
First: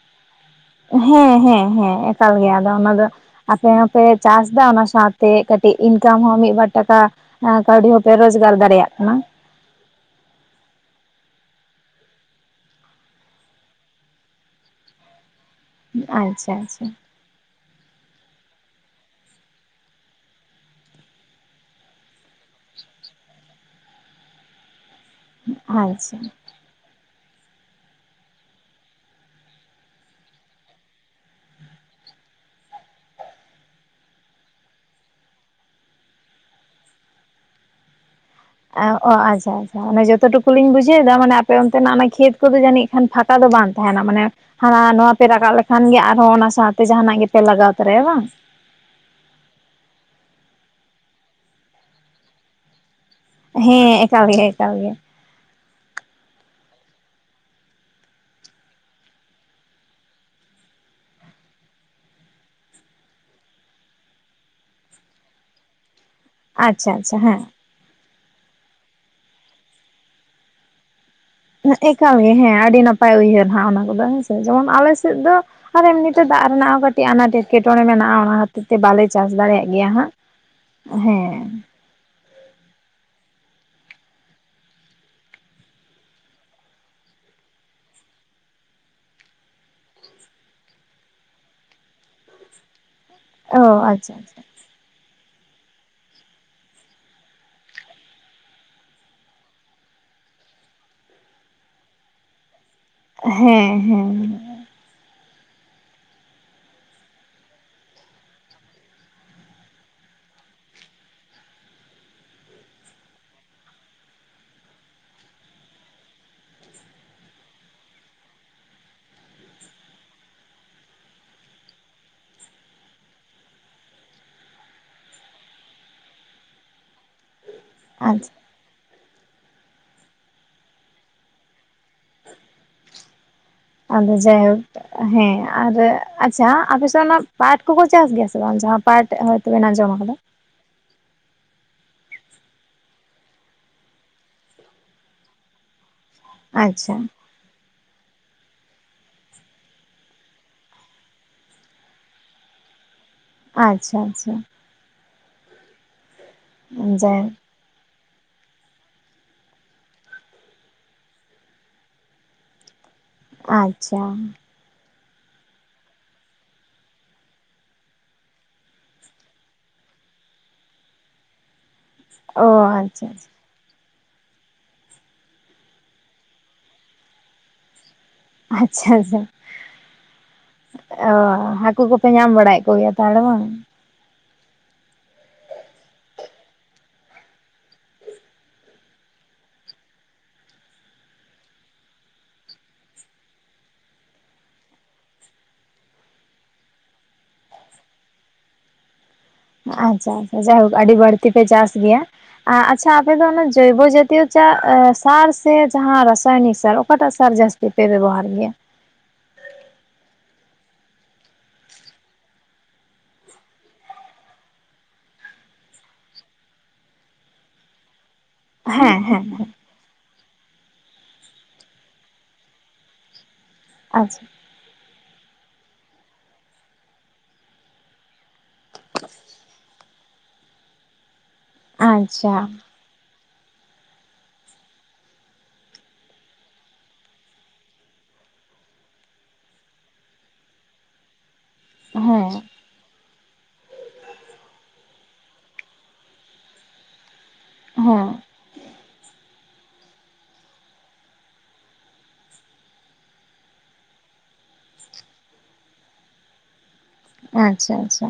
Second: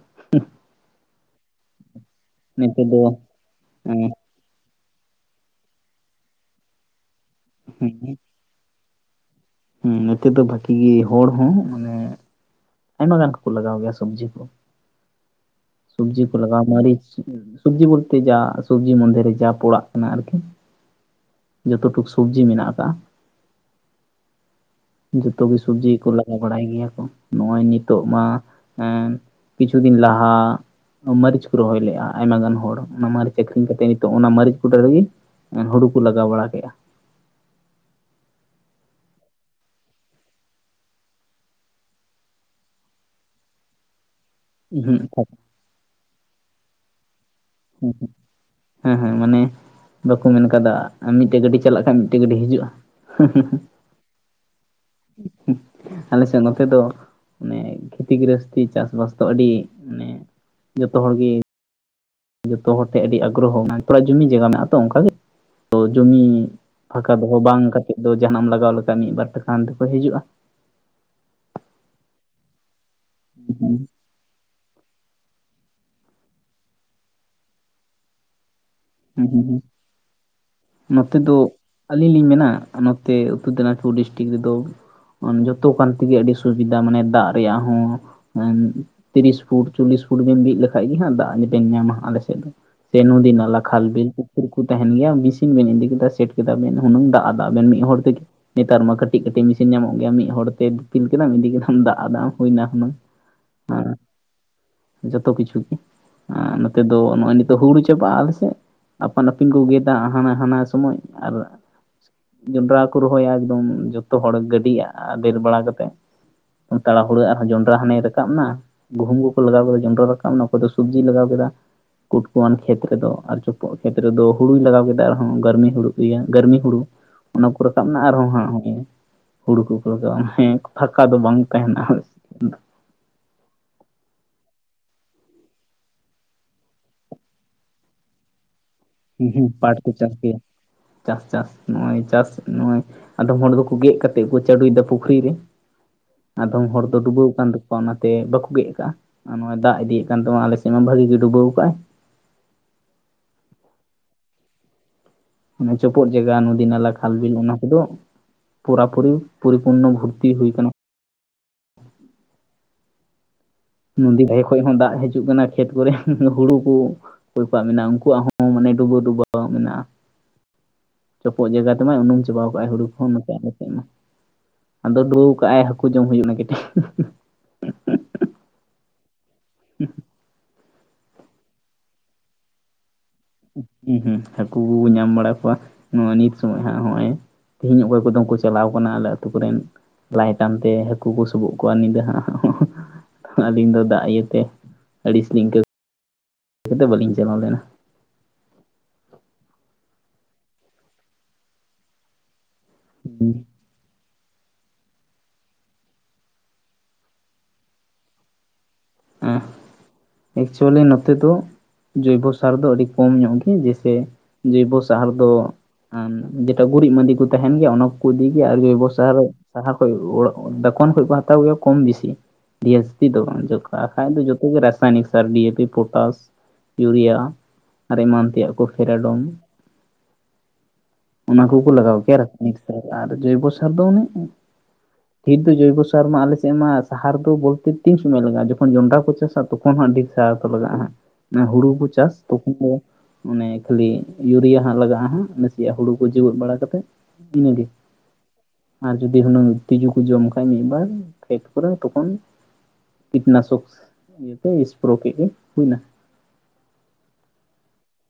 ᱦᱮᱸ ᱦᱮᱸ ᱦᱮᱸ ᱮᱠᱟᱞ ᱜᱮᱭᱟ, ᱟᱫᱚ ᱚᱱᱟ ᱫᱚ ᱟᱯᱮ ᱦᱚᱸᱯᱮ ᱦᱮᱸ ᱪᱟᱥ ᱮᱫᱟ ᱚᱱᱟ ᱥᱟᱶᱛᱮ ᱠᱟᱹᱴᱤᱡ ᱤᱱᱠᱟᱢ ᱦᱚᱸ ᱢᱤᱫ ᱵᱟᱨ ᱴᱟᱠᱟ ᱠᱟᱹᱣᱰᱤ ᱦᱚᱸ ᱯᱮ ᱨᱳᱡᱽᱜᱟᱨ ᱫᱟᱲᱮᱭᱟᱜ ᱠᱟᱱᱟ᱾ ᱦᱮᱸ ᱱᱚᱛᱮ ᱫᱚ ᱵᱷᱟᱜᱤ ᱦᱚᱲ ᱦᱚᱸ, ᱢᱟᱱᱮ ᱟᱭᱢᱟ ᱜᱟᱱ ᱠᱚᱠᱚ ᱞᱟᱜᱟᱣ ᱜᱮᱭᱟ ᱥᱚᱵᱡᱤ ᱠᱚ, ᱥᱚᱵᱡᱤ ᱠᱚ ᱟᱪᱪᱷᱟ ᱞᱟᱜᱟᱣ ᱟᱪᱪᱷᱟ ᱢᱟᱹᱨᱤᱪ ᱥᱚᱵᱡᱤ ᱵᱚᱞᱛᱮ ᱡᱟ ᱥᱚᱵᱡᱤ ᱢᱚᱫᱽᱫᱷᱮᱨᱮ ᱡᱟ ᱯᱚᱲᱟᱜ ᱠᱟᱱᱟ ᱟᱨᱠᱤ ᱡᱚᱛᱚ ᱴᱩᱠ ᱥᱚᱵᱡᱤ ᱢᱮᱱᱟᱜ ᱟᱠᱟᱫ᱾ ᱡᱚᱛᱚ ᱜᱮ ᱥᱚᱵᱡᱤ ᱠᱚ ᱟᱪᱪᱷᱟ ᱞᱟᱜᱟᱣ ᱵᱟᱲᱟᱭ ᱜᱮᱭᱟ ᱠᱚ, ᱱᱚᱜᱼᱚᱭ ᱱᱤᱛᱚᱜ ᱢᱟ ᱠᱤᱪᱷᱩ ᱫᱤᱱ ᱞᱟᱦᱟᱜ ᱢᱟᱹᱨᱤᱪ ᱠᱚ ᱨᱚᱦᱚᱭ ᱞᱮᱜᱼᱟ ᱟᱭᱢᱟ ᱜᱟᱱ ᱦᱚᱲ ᱚᱱᱟ ᱢᱟᱹᱨᱤᱪ ᱟᱠᱷᱨᱤᱧ ᱠᱟᱛᱮᱜ ᱱᱤᱛᱚᱜ ᱚᱱᱟ ᱢᱟᱹᱨᱤᱪ ᱜᱚᱰᱟ ᱨᱮᱜᱮᱼᱼ ᱦᱩᱲᱩ ᱠᱚ ᱞᱟᱜᱟᱣ ᱵᱟᱲᱟ ᱠᱮᱫᱟ᱾ ᱚ ᱟᱪᱪᱷᱟ ᱟᱪᱪᱷᱟ ᱚᱱᱮ ᱡᱚᱛᱚ ᱴᱩᱠᱩ ᱞᱤᱧ ᱵᱩᱡᱷᱟᱹᱣ ᱮᱫᱟ ᱢᱟᱱᱮ ᱟᱯᱮ ᱚᱱᱛᱮᱱᱟᱜ ᱚᱱᱟ ᱠᱷᱮᱛ ᱠᱚᱫᱚ ᱡᱟᱹᱱᱤᱡ ᱮᱱᱠᱷᱟᱱ ᱯᱷᱟᱸᱠᱟ ᱫᱚ ᱵᱟᱝ ᱛᱟᱦᱮᱱᱟ ᱢᱟᱱᱮᱼᱼ ᱦᱟᱱᱟ ᱱᱚᱣᱟ ᱯᱮ ᱨᱟᱠᱟᱵ ᱞᱮᱠᱷᱟᱱ ᱜᱮ ᱟᱨᱦᱚᱸ ᱚᱱᱟ ᱥᱟᱶᱛᱮ ᱡᱟᱦᱟᱱᱟᱜ ᱜᱮᱯᱮ ᱞᱟᱜᱟᱣ ᱛᱚᱨᱟᱭᱟ ᱵᱟᱝ? ᱦᱮᱸ ᱦᱮᱸ ᱢᱟᱱᱮ ᱵᱟᱠᱚ ᱢᱮᱱ ᱟᱠᱟᱫᱟ ᱢᱤᱫᱴᱮᱡ ᱜᱟᱹᱰᱤ ᱪᱟᱞᱟᱜ ᱠᱷᱟᱱ ᱢᱤᱫᱴᱮᱡ ᱜᱟᱹᱰᱤ ᱦᱤᱡᱩᱜᱼᱟ᱾ ᱦᱮᱸ ᱮᱠᱟᱞ ᱜᱮ ᱮᱠᱟᱞ ᱜᱮ ᱟᱞᱮ ᱥᱮᱫ ᱱᱚᱛᱮ ᱫᱚ ᱚᱱᱮ ᱠᱷᱮᱛᱤ ᱜᱨᱚᱦᱚᱥᱛᱤ ᱪᱟᱥᱵᱟᱥ ᱫᱚ ᱟᱹᱰᱤ ᱢᱟᱱᱮ ᱡᱚᱛᱚ ᱦᱚᱲ ᱜᱤ᱾ ᱡᱚᱛᱚ ᱦᱚᱲ ᱴᱷᱮᱱ ᱟᱹᱰᱤ ᱟᱜᱽᱨᱚᱦᱚ ᱢᱮᱱᱟᱜᱼᱟ, ᱛᱷᱚᱲᱟ ᱡᱩᱢᱤ ᱡᱟᱭᱜᱟ ᱢᱮᱱᱟᱜᱼᱟ ᱛᱚ ᱚᱱᱠᱟᱜᱮ ᱛᱚ ᱡᱩᱢᱤ ᱟᱪᱪᱷᱟ ᱯᱷᱟᱸᱠᱟ ᱟᱪᱪᱷᱟ ᱦᱮᱸ ᱫᱚᱦᱚ ᱵᱟᱝ ᱠᱟᱛᱮᱫ ᱫᱚ ᱡᱟᱦᱟᱱᱟᱜ ᱮᱢ ᱞᱟᱜᱟᱣ ᱞᱮᱠᱷᱟᱡ ᱢᱤᱫ ᱵᱟᱨ ᱴᱟᱠᱟ ᱦᱟᱱᱛᱮ ᱠᱷᱚᱱ ᱦᱤᱡᱩᱜᱼᱟ᱾ ᱮᱠᱟᱞ ᱜᱮ ᱦᱮᱸ ᱟᱹᱰᱤ ᱱᱟᱯᱟᱭ, ᱩᱭᱦᱟᱹᱨ ᱦᱟᱸᱜ ᱦᱩᱸ ᱚᱱᱟ ᱠᱚᱫᱚ ᱡᱮᱢᱚᱱ ᱟᱞᱮ ᱥᱮᱫ ᱫᱚ, ᱟᱨ ᱮᱢᱱᱤᱛᱮ ᱫᱟᱜ ᱨᱮᱱᱟᱜ ᱦᱚᱸ ᱠᱟᱹᱴᱤᱡ ᱟᱱᱟᱴ ᱮᱴᱠᱮᱴᱚᱬᱮ ᱢᱮᱱᱟᱜᱼᱟ ᱚᱱᱟᱼᱼ ᱠᱷᱟᱹᱛᱤᱨ ᱛᱮ ᱵᱟᱞᱮ ᱦᱩᱸ ᱪᱟᱥ ᱦᱩᱸ ᱫᱟᱲᱮᱭᱟᱜ ᱜᱮᱭᱟ ᱦᱟᱸᱜ ᱱᱚᱛᱮ ᱦᱮᱸ ᱫᱚ ᱟᱹᱞᱤᱧ ᱞᱤᱧ ᱢᱮᱱᱟ, ᱱᱚᱛᱮ ᱩᱛᱛᱚᱨ ᱫᱤᱱᱟᱡᱽᱯᱩᱨ ᱰᱤᱥᱴᱤᱠ ᱨᱮᱫᱚ ᱡᱚᱛᱚ ᱠᱟᱱ ᱛᱮᱜᱮ ᱟᱹᱰᱤ ᱥᱩᱵᱤᱫᱷᱟ, ᱢᱟᱱᱮ ᱫᱟᱜ ᱨᱮᱭᱟᱜ ᱦᱚᱸ᱾ ᱛᱤᱨᱤᱥ ᱯᱷᱩᱴ ᱪᱚᱞᱞᱤᱥ ᱯᱷᱩᱴ ᱵᱮᱢ ᱵᱤᱫ ᱞᱮᱠᱟᱱᱡ ᱜᱮ, ᱫᱟᱜ ᱵᱮᱱ ᱧᱟᱢᱟ ᱟᱞᱮᱥᱮᱫ ᱫᱚ᱾ ᱥᱮ ᱱᱩᱫᱤ, ᱱᱟᱞᱟ, ᱚ ᱠᱷᱟᱞ, ᱵᱤᱞ, ᱟᱪᱪᱷᱟ ᱯᱩᱠᱩᱨ ᱛᱟᱦᱮᱱ ᱜᱮᱭᱟ ᱢᱮᱥᱤᱱ ᱵᱮᱱ ᱤᱫᱤ ᱠᱮᱫᱟ ᱥᱮᱴ ᱠᱮᱫᱟ ᱵᱮᱮᱱ ᱦᱩᱱᱟᱹᱝ ᱫᱟᱜ ᱟᱫᱟ ᱵᱮᱱ ᱢᱤᱫ ᱦᱚᱲ ᱛᱮ ᱱᱮᱛᱟᱨ ᱢᱟ ᱠᱟᱹᱴᱤᱡ ᱠᱟᱹᱴᱤᱡ ᱢᱮᱥᱤᱱ ᱧᱟᱢᱚᱜ ᱜᱮᱭᱟ ᱢᱤᱫ ᱦᱚᱲ ᱛᱮ ᱫᱤᱯᱤᱞ ᱠᱮᱫᱟᱢ ᱤᱫᱤ ᱠᱮᱫᱟᱢ ᱫᱟᱜ ᱟᱫ ᱦᱩᱭᱱᱟ ᱦᱩᱱᱟᱹᱝ᱾ ᱦᱮᱸ ᱦᱮᱸ ᱡᱚᱛᱚ ᱠᱤᱪᱷᱩ ᱜᱮ, ᱟᱨ ᱱᱚᱛᱮ ᱫᱚ ᱱᱚᱜᱼᱚᱭ ᱱᱤᱛᱚᱜ ᱦᱩᱲᱩ ᱪᱟᱵᱟᱜᱼᱟ ᱟᱞᱮᱥᱮᱫ᱾ ᱟᱯᱟᱱ ᱟᱹᱯᱤᱱ ᱠᱚ ᱜᱮ ᱫᱟᱜ ᱦᱟᱱᱟ ᱦᱟᱱᱟ ᱥᱚᱢᱚᱭ ᱟᱨ ᱡᱚᱱᱰᱨᱟ ᱠᱚ ᱨᱚᱦᱚᱭᱟ ᱮᱠᱫᱚᱢ ᱡᱚᱛᱚ ᱦᱚᱲ ᱜᱟᱹᱰᱤ ᱟᱫᱮᱨ ᱵᱟᱲᱟ ᱠᱟᱛᱮᱫ ᱾ ᱛᱟᱲᱟ ᱦᱩᱲᱟᱹ ᱟᱨᱦᱚᱸ ᱡᱚᱱᱰᱨᱟ ᱦᱟᱱᱮ ᱨᱟᱠᱟᱵ ᱮᱱᱟ ᱜᱩᱦᱩᱢ ᱠᱚᱠᱚ ᱞᱟᱜᱟᱣ ᱠᱮᱫᱟ ᱡᱚᱱᱰᱨᱟ ᱨᱟᱠᱟᱵ ᱮᱱᱟ ᱾ ᱚᱠᱚᱭ ᱫᱚ ᱥᱚᱵᱽᱡᱤ ᱞᱟᱜᱟᱣ ᱠᱮᱫᱟ ᱠᱩᱴ ᱠᱚᱣᱟᱱ ᱠᱷᱮᱛ ᱨᱮᱫᱚ ᱟᱨ ᱯᱚᱜ ᱠᱷᱮᱛ ᱨᱮᱫᱚ ᱦᱩᱲᱩᱭ ᱞᱟᱜᱟᱣ ᱠᱮᱫᱟ ᱟᱨᱦᱚᱸ ᱾ ᱜᱟᱹᱨᱢᱤ ᱦᱩᱲᱩ ᱜᱮᱭᱟ ᱜᱟᱹᱨᱢᱤ ᱦᱩᱲᱩ ᱚᱱᱟ ᱠᱚ ᱨᱟᱠᱟᱵ ᱮᱱᱟ ᱾ ᱟᱨᱦᱚᱸ ᱟᱪᱪᱷᱟ ᱦᱟᱸᱜ ᱦᱩᱲᱩ ᱠᱚᱠᱚ ᱨᱟᱠᱟᱵᱟ ᱾ ᱦᱮᱸ ᱯᱷᱟᱠᱟ ᱫᱚ ᱵᱟᱝ ᱛᱟᱦᱮᱱᱟ ᱟᱫᱚ ᱡᱟᱭᱦᱳᱠ ᱦᱮᱸ ᱟᱨ ᱟᱪᱪᱷᱟ ᱟᱯᱮ ᱥᱮᱫ ᱚᱱᱟ ᱯᱟᱴ ᱠᱚᱠᱚ ᱪᱟᱥ ᱜᱮᱭᱟ ᱥᱮ ᱵᱟᱝ? ᱡᱟᱦᱟᱸ- ᱯᱟᱴ ᱦᱳᱭᱛᱚᱵᱮᱱ ᱯᱟᱴ ᱠᱚ ᱟᱸᱡᱚᱢ ᱪᱟᱥ ᱟᱠᱟᱫᱟ ᱾ ᱜᱮᱭᱟ ᱪᱟᱥ ᱪᱟᱥ ᱱᱚᱜᱼᱚᱭ ᱪᱟᱥ ᱱᱚᱜᱼᱚᱭ ᱟᱫᱚᱢ ᱦᱚᱲ ᱫᱚᱠᱚ ᱜᱮᱫ ᱠᱟᱛᱮᱫ ᱠᱚ ᱪᱟᱰᱩᱭᱮᱫᱟ ᱯᱩᱠᱷᱨᱤ ᱨᱮ ᱟᱫᱚᱢ ᱦᱚᱲ ᱟᱪᱪᱷᱟ ᱫᱚ ᱰᱩᱵᱟᱹᱣ ᱠᱟᱱ ᱛᱟᱠᱚᱣᱟ ᱚᱱᱟᱛᱮ ᱵᱟᱠᱚ ᱜᱮᱫ ᱟᱠᱟᱜᱼᱟ ᱱᱚᱜᱼᱚᱭ ᱫᱟᱜ ᱤᱫᱤᱭᱮᱫ ᱠᱟᱱ ᱛᱮᱢᱟ ᱟᱞᱮ ᱥᱮᱫ ᱢᱟ ᱵᱷᱟᱜᱤ ᱜᱮ ᱰᱩᱵᱟᱹᱣ ᱟᱠᱟᱫᱼᱟᱭ ᱟᱪᱪᱷᱟ ᱟᱪᱪᱷᱟ ᱚᱱᱮ ᱪᱚᱯᱚᱫ ᱡᱟᱜᱟ ᱱᱚᱫᱤ ᱱᱟᱞᱟ ᱠᱷᱟᱞ ᱵᱤᱞ ᱡᱟᱭᱦᱳᱠ ᱚᱱᱟ ᱠᱚᱫᱚ ᱯᱩᱨᱟ ᱯᱩᱨᱤ ᱯᱚᱨᱤᱯᱩᱨᱱᱚ ᱵᱷᱚᱨᱛᱤ ᱦᱩᱭ ᱠᱟᱱᱟ ᱾ [UNINTELLIGIBLE] ᱱᱚᱫᱤ [UNINTELLIGIBLE] ᱠᱷᱚᱡ ᱦᱚᱸ ᱫᱟᱜ ᱦᱤᱡᱩᱜ ᱠᱟᱱᱟ ᱠᱷᱮᱛ ᱠᱚᱨᱮ ᱦᱩᱲᱩ ᱠᱩ ᱚᱠᱚᱭ ᱠᱚᱣᱟᱜ ᱢᱮᱱᱟᱜ-ᱟ ᱩᱱᱠᱩᱣᱟᱜ ᱦᱚᱸ ᱢᱟᱱᱮ ᱰᱩᱵᱟᱹ ᱰᱩᱵᱟᱹ ᱢᱮᱱᱟᱜᱼᱟ ᱪᱚᱯᱚᱜ ᱡᱟᱜᱟ ᱛᱮᱢᱟ ᱩᱱᱩᱢ ᱪᱟᱵᱟᱣ ᱚ ᱠᱟᱜ ᱟᱭ ᱦᱩᱲᱩ ᱟᱪᱪᱷᱟ ᱠᱚᱦᱚᱸ ᱱᱚᱛᱮ ᱟᱞᱮ ᱥᱮᱫ ᱢᱟ ᱟᱫᱚ ᱰᱩᱰᱨᱩ ᱠᱟᱜ-ᱟᱭ ᱦᱟᱹᱠᱩ ᱡᱚᱢ ᱦᱩᱭᱩᱜ ᱱᱟ ᱠᱟᱹᱴᱤᱡ ᱟᱪᱪᱷᱟ ᱟᱪᱪᱷᱟ [UNINTELLIGIBLE] ᱚ ᱦᱟᱹᱠᱩ ᱠᱚᱯᱮ ᱧᱟᱢ ᱵᱟᱲᱟᱭᱮᱫ ᱠᱚᱜᱮᱭᱟ ᱛᱟᱦᱚᱞᱮ ᱵᱟᱝ? [INAUDIBLE] ᱦᱟᱹᱠᱩ ᱧᱟᱢ ᱵᱟᱲᱟ ᱠᱚᱣᱟ ᱱᱚᱣᱟᱜ ᱱᱤᱛ ᱥᱚᱢᱚᱭ ᱦᱟᱸᱜ ᱱᱚᱜᱼᱚᱭ ᱛᱮᱦᱤᱧ ᱚᱠᱚᱭ ᱠᱚᱫᱚ ᱠᱚ ᱪᱟᱞᱟᱣ ᱠᱟᱱᱟ ᱟᱞᱮ ᱟᱛᱳ ᱠᱚᱨᱮᱱ ᱞᱟᱭᱤᱴ ᱟᱱᱛᱮ ᱦᱟᱹᱠᱩ ᱠᱚ ᱥᱚᱵᱚᱜ ᱠᱚᱣᱟ ᱧᱤᱫᱟᱹ ᱦᱟᱸᱜ ᱟᱹᱞᱤᱧ ᱫᱚ ᱫᱟᱜ ᱤᱭᱟᱹᱛᱮ ᱟᱹᱲᱤᱥ ᱞᱤᱧ ᱟᱹᱭᱠᱟᱹᱭᱼ ᱛᱮ ᱵᱟᱹᱞᱤᱧ ᱪᱟᱞᱟᱣ ᱞᱮᱱᱟ ᱾ ᱟᱪᱪᱷᱟ ᱟᱪᱪᱷᱟ ᱡᱟᱭᱦᱳᱠ ᱟᱹᱰᱤ ᱵᱟᱹᱲᱛᱤ ᱯᱮ ᱪᱟᱥ ᱜᱮᱭᱟ ᱾ ᱟᱪᱪᱷᱟ ᱟᱯᱮ ᱫᱚ ᱚᱱᱮ ᱦᱩᱸ ᱡᱚᱭᱵᱚ ᱡᱟᱛᱤᱭᱚ ᱪᱟᱨ ᱮᱜ ᱥᱟᱨ ᱥᱮ ᱡᱟᱦᱟ ᱨᱟᱥᱟᱭᱚᱱᱤᱠ ᱥᱟᱨ ᱚᱠᱟᱴᱟᱜ ᱥᱟᱨ ᱡᱟᱹᱥᱛᱤ ᱯᱮ ᱵᱮᱵᱚᱦᱟᱨ ᱜᱮᱭᱟ? ᱟᱨ ᱮᱠᱪᱩᱭᱮᱞᱤ ᱱᱚᱛᱮ ᱫᱚ ᱡᱚᱭᱵᱚᱼ ᱼᱟᱨ ᱫᱚ ᱟᱹᱰᱤ ᱠᱚᱢ ᱧᱚᱜ ᱜᱮ ᱾ ᱡᱮᱭᱥᱮ ᱡᱚᱭᱵᱳ ᱥᱟᱦᱟᱨ ᱫᱚ ᱟᱱ ᱡᱮᱴᱟ ᱜᱩᱨᱤᱡ ᱢᱟᱸᱫᱤ ᱠᱚ ᱛᱟᱦᱮᱱ ᱜᱮᱭᱟ ᱚᱱᱟ ᱠᱚᱠᱚ ᱤᱫᱤ ᱜᱮᱭᱟ ᱟᱨ ᱡᱚᱭᱵᱳ ᱦᱮᱸ ᱥᱟᱦᱟᱨ ᱦᱮᱸ ᱥᱟᱦᱟᱨ [INAUDIBLE] ᱫᱚᱠᱟᱱ ᱠᱷᱚᱱ ᱠᱚ ᱦᱟᱛᱟᱣ ᱜᱮᱭᱟ ᱠᱚᱢ ᱵᱤᱥᱤ ᱡᱟᱹᱥᱛᱤ ᱫᱚ ᱵᱟᱝ ᱾ ᱡᱚᱠᱷᱟ ᱠᱷᱟᱱ ᱫᱚ ᱟᱪᱪᱷᱟ ᱡᱚᱛ ᱜᱮ ᱨᱟᱥᱤ ᱨᱟᱥᱟᱭᱚᱱᱤᱠ ᱥᱟᱨ, D A P potash urea ᱟᱨ ᱮᱢᱟᱱ ᱛᱮᱭᱟᱜ ᱠᱚ ᱯᱷᱮᱨᱟᱰᱚᱢ ᱚᱱᱟ ᱠᱚᱠᱚ ᱞᱟᱜᱟᱣ ᱜᱮᱭᱟ ᱟᱪᱪᱷᱟ ᱨᱟᱥᱟᱭᱚᱱᱤᱠ ᱥᱟᱨ ᱟᱨ ᱡᱚᱭᱵᱳ ᱥᱟᱨ ᱫᱚ ᱚᱱᱮ ᱰᱷᱤᱨ ᱫᱚ ᱡᱚᱭᱵᱳ ᱥᱟᱨ ᱢᱟ ᱟᱞᱮ ᱥᱮᱫ ᱢᱟ ᱥᱟᱦᱟᱨ ᱫᱚ ᱵᱚᱞᱛᱮ ᱛᱤᱱ ᱥᱚᱢᱚᱭ ᱞᱟᱜᱟᱜ-ᱟ ᱡᱚᱠᱷᱚᱱ ᱡᱚᱱᱰᱨᱟ ᱠᱚ ᱪᱟᱥᱟ ᱛᱚᱠᱷᱚᱱ ᱦᱟᱜ ᱰᱷᱤᱨ ᱥᱟᱦᱟᱨ ᱫᱚ ᱞᱟᱜᱟᱜᱼᱟ ᱦᱟᱜ ᱾ ᱦᱩᱲᱩ ᱠᱚ ᱪᱟᱥ ᱦᱮᱸ ᱛᱚᱠᱷᱚᱱ ᱫᱚ ᱚᱱᱮ ᱠᱷᱟᱹᱞᱤ ᱤᱭᱩᱨᱤᱭᱟ ᱦᱟᱸᱜ ᱞᱟᱜᱟᱜ-ᱟ ᱦᱟᱸᱜ ᱱᱟᱥᱮᱭᱟᱜ ᱦᱩᱲᱩ ᱠᱚ ᱡᱮᱣᱮᱫ ᱵᱟᱲᱟ ᱠᱟᱛᱮᱜ ᱤᱱᱟᱹ ᱜᱮ ᱾ ᱦᱮᱸ ᱟᱨ ᱡᱩᱫᱤ ᱦᱩᱱᱟᱹᱝ ᱛᱤᱡᱩ ᱠᱚ ᱡᱚᱢ ᱠᱷᱟᱡ ᱢᱤᱫᱵᱟᱨ ᱠᱷᱮᱛ ᱠᱚᱨᱮ ᱛᱚᱠᱷᱚᱱ ᱠᱤᱴᱱᱟᱥᱚᱠᱥ ᱤᱭᱟᱹᱛᱮ ᱥᱯᱨᱳ ᱠᱮᱫ ᱜᱮ ᱦᱩᱭᱱᱟ ᱟᱪᱪᱷᱟ ᱟᱪᱪᱷᱟ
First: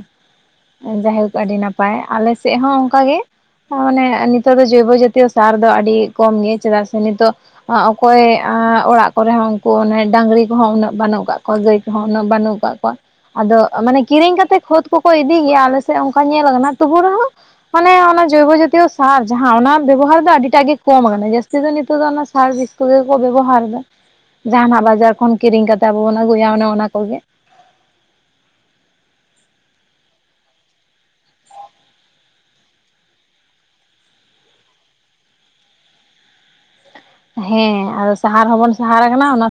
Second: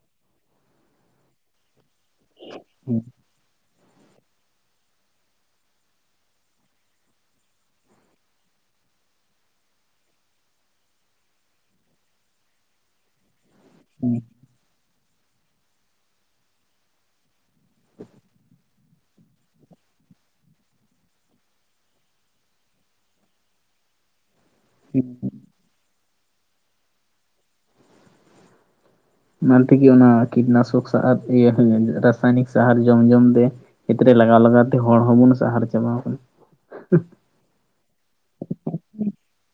ᱡᱟᱦᱮᱨ ᱠᱚ ᱟᱹᱰᱤ ᱱᱟᱯᱟᱭ ᱟᱞᱮ ᱥᱮᱫ ᱦᱚᱸ ᱚᱱᱠᱟ ᱜᱮ ᱦᱚᱸ ᱢᱟᱱᱮ ᱱᱤᱛᱚᱜ ᱫᱚ ᱡᱚᱭᱵᱳ ᱡᱟᱛᱤᱭᱚ ᱥᱟᱨ ᱫᱚ ᱟᱹᱰᱤ ᱠᱚᱢ ᱜᱮ ᱪᱮᱫᱟᱜ ᱥᱮ ᱱᱤᱛᱚᱜ ᱚᱠᱚᱭ ᱚᱲᱟᱜ ᱠᱚᱨᱮ ᱦᱚᱸ ᱩᱱᱠᱩ ᱚᱱᱮ ᱰᱟᱝᱜᱨᱤ ᱠᱚᱦᱚᱸ ᱩᱱᱟᱹᱜ ᱵᱟᱹᱱᱩᱜ ᱠᱟᱜ ᱠᱚᱣᱟ ᱜᱟᱹᱭ ᱩᱱᱟᱹᱜ ᱵᱟᱹᱱᱩᱜ ᱟᱠᱟᱜ ᱠᱚᱣᱟ ᱟᱫᱚ ᱢᱟᱱᱮ ᱠᱤᱨᱤᱧ ᱠᱟᱛᱮᱜ ᱠᱷᱚᱛ ᱠᱚᱠᱚ ᱤᱫᱤ ᱜᱮᱭᱟ ᱟᱞᱮ ᱥᱮᱫ ᱚᱱᱠᱟ ᱧᱮᱞ ᱟᱠᱟᱱᱟ ᱛᱩᱵᱩ ᱨᱮᱦᱚᱸ ᱢᱟᱱᱮ ᱚᱱᱟ ᱡᱚᱭᱵᱳ ᱡᱟᱛᱤᱭᱳ ᱥᱟᱨ ᱡᱟᱦᱟ ᱚᱱᱟ ᱵᱮᱵᱚᱦᱟᱨ ᱫᱚ ᱟᱹᱰᱤᱴᱟᱜ ᱜᱮ ᱠᱚᱢ ᱟᱠᱟᱱᱟ ᱡᱟᱹᱥᱛᱤ ᱫᱚ ᱱᱤᱛᱚᱜ ᱫᱚ ᱚᱱᱟ ᱥᱟᱨ ᱵᱤᱥ ᱠᱩ ᱜᱮᱠᱚ ᱵᱮᱵᱚᱦᱟᱨ ᱫᱟ [INAUDIBLE] ᱡᱟᱦᱟᱱᱟᱜ ᱵᱟᱡᱟᱨ ᱠᱷᱚᱱ ᱠᱤᱨᱤᱧ ᱠᱟᱛᱮᱜ ᱟᱵᱚ ᱵᱚᱱ ᱟᱹᱜᱩᱭᱟ ᱚᱱᱮ ᱚᱱᱟ ᱠᱚᱜᱮ ᱚᱱᱟ ᱛᱮᱜᱮ ᱚᱱᱟ ᱠᱤᱴᱱᱟᱥᱚᱠ ᱥᱟᱨ ᱤᱭᱟᱹ ᱨᱟᱥᱟᱭᱱᱤᱠ ᱥᱟᱦᱟᱨ ᱡᱚᱢ ᱡᱚᱢ ᱛᱮ ᱠᱷᱮᱛᱨᱮ ᱞᱟᱜᱟᱣ ᱞᱟᱜᱟᱣ ᱛᱮ ᱦᱚᱲ ᱦᱚᱸ ᱵᱚᱱ ᱥᱟᱦᱟᱨ ᱪᱟᱵᱟᱣ ᱠᱟᱱᱟ ᱦᱮᱸ ᱟᱫᱚ ᱥᱟᱦᱟᱨ ᱦᱚᱸ ᱵᱚᱱ ᱥᱟᱦᱟᱨ ᱠᱟᱱᱟ ᱚᱱᱟ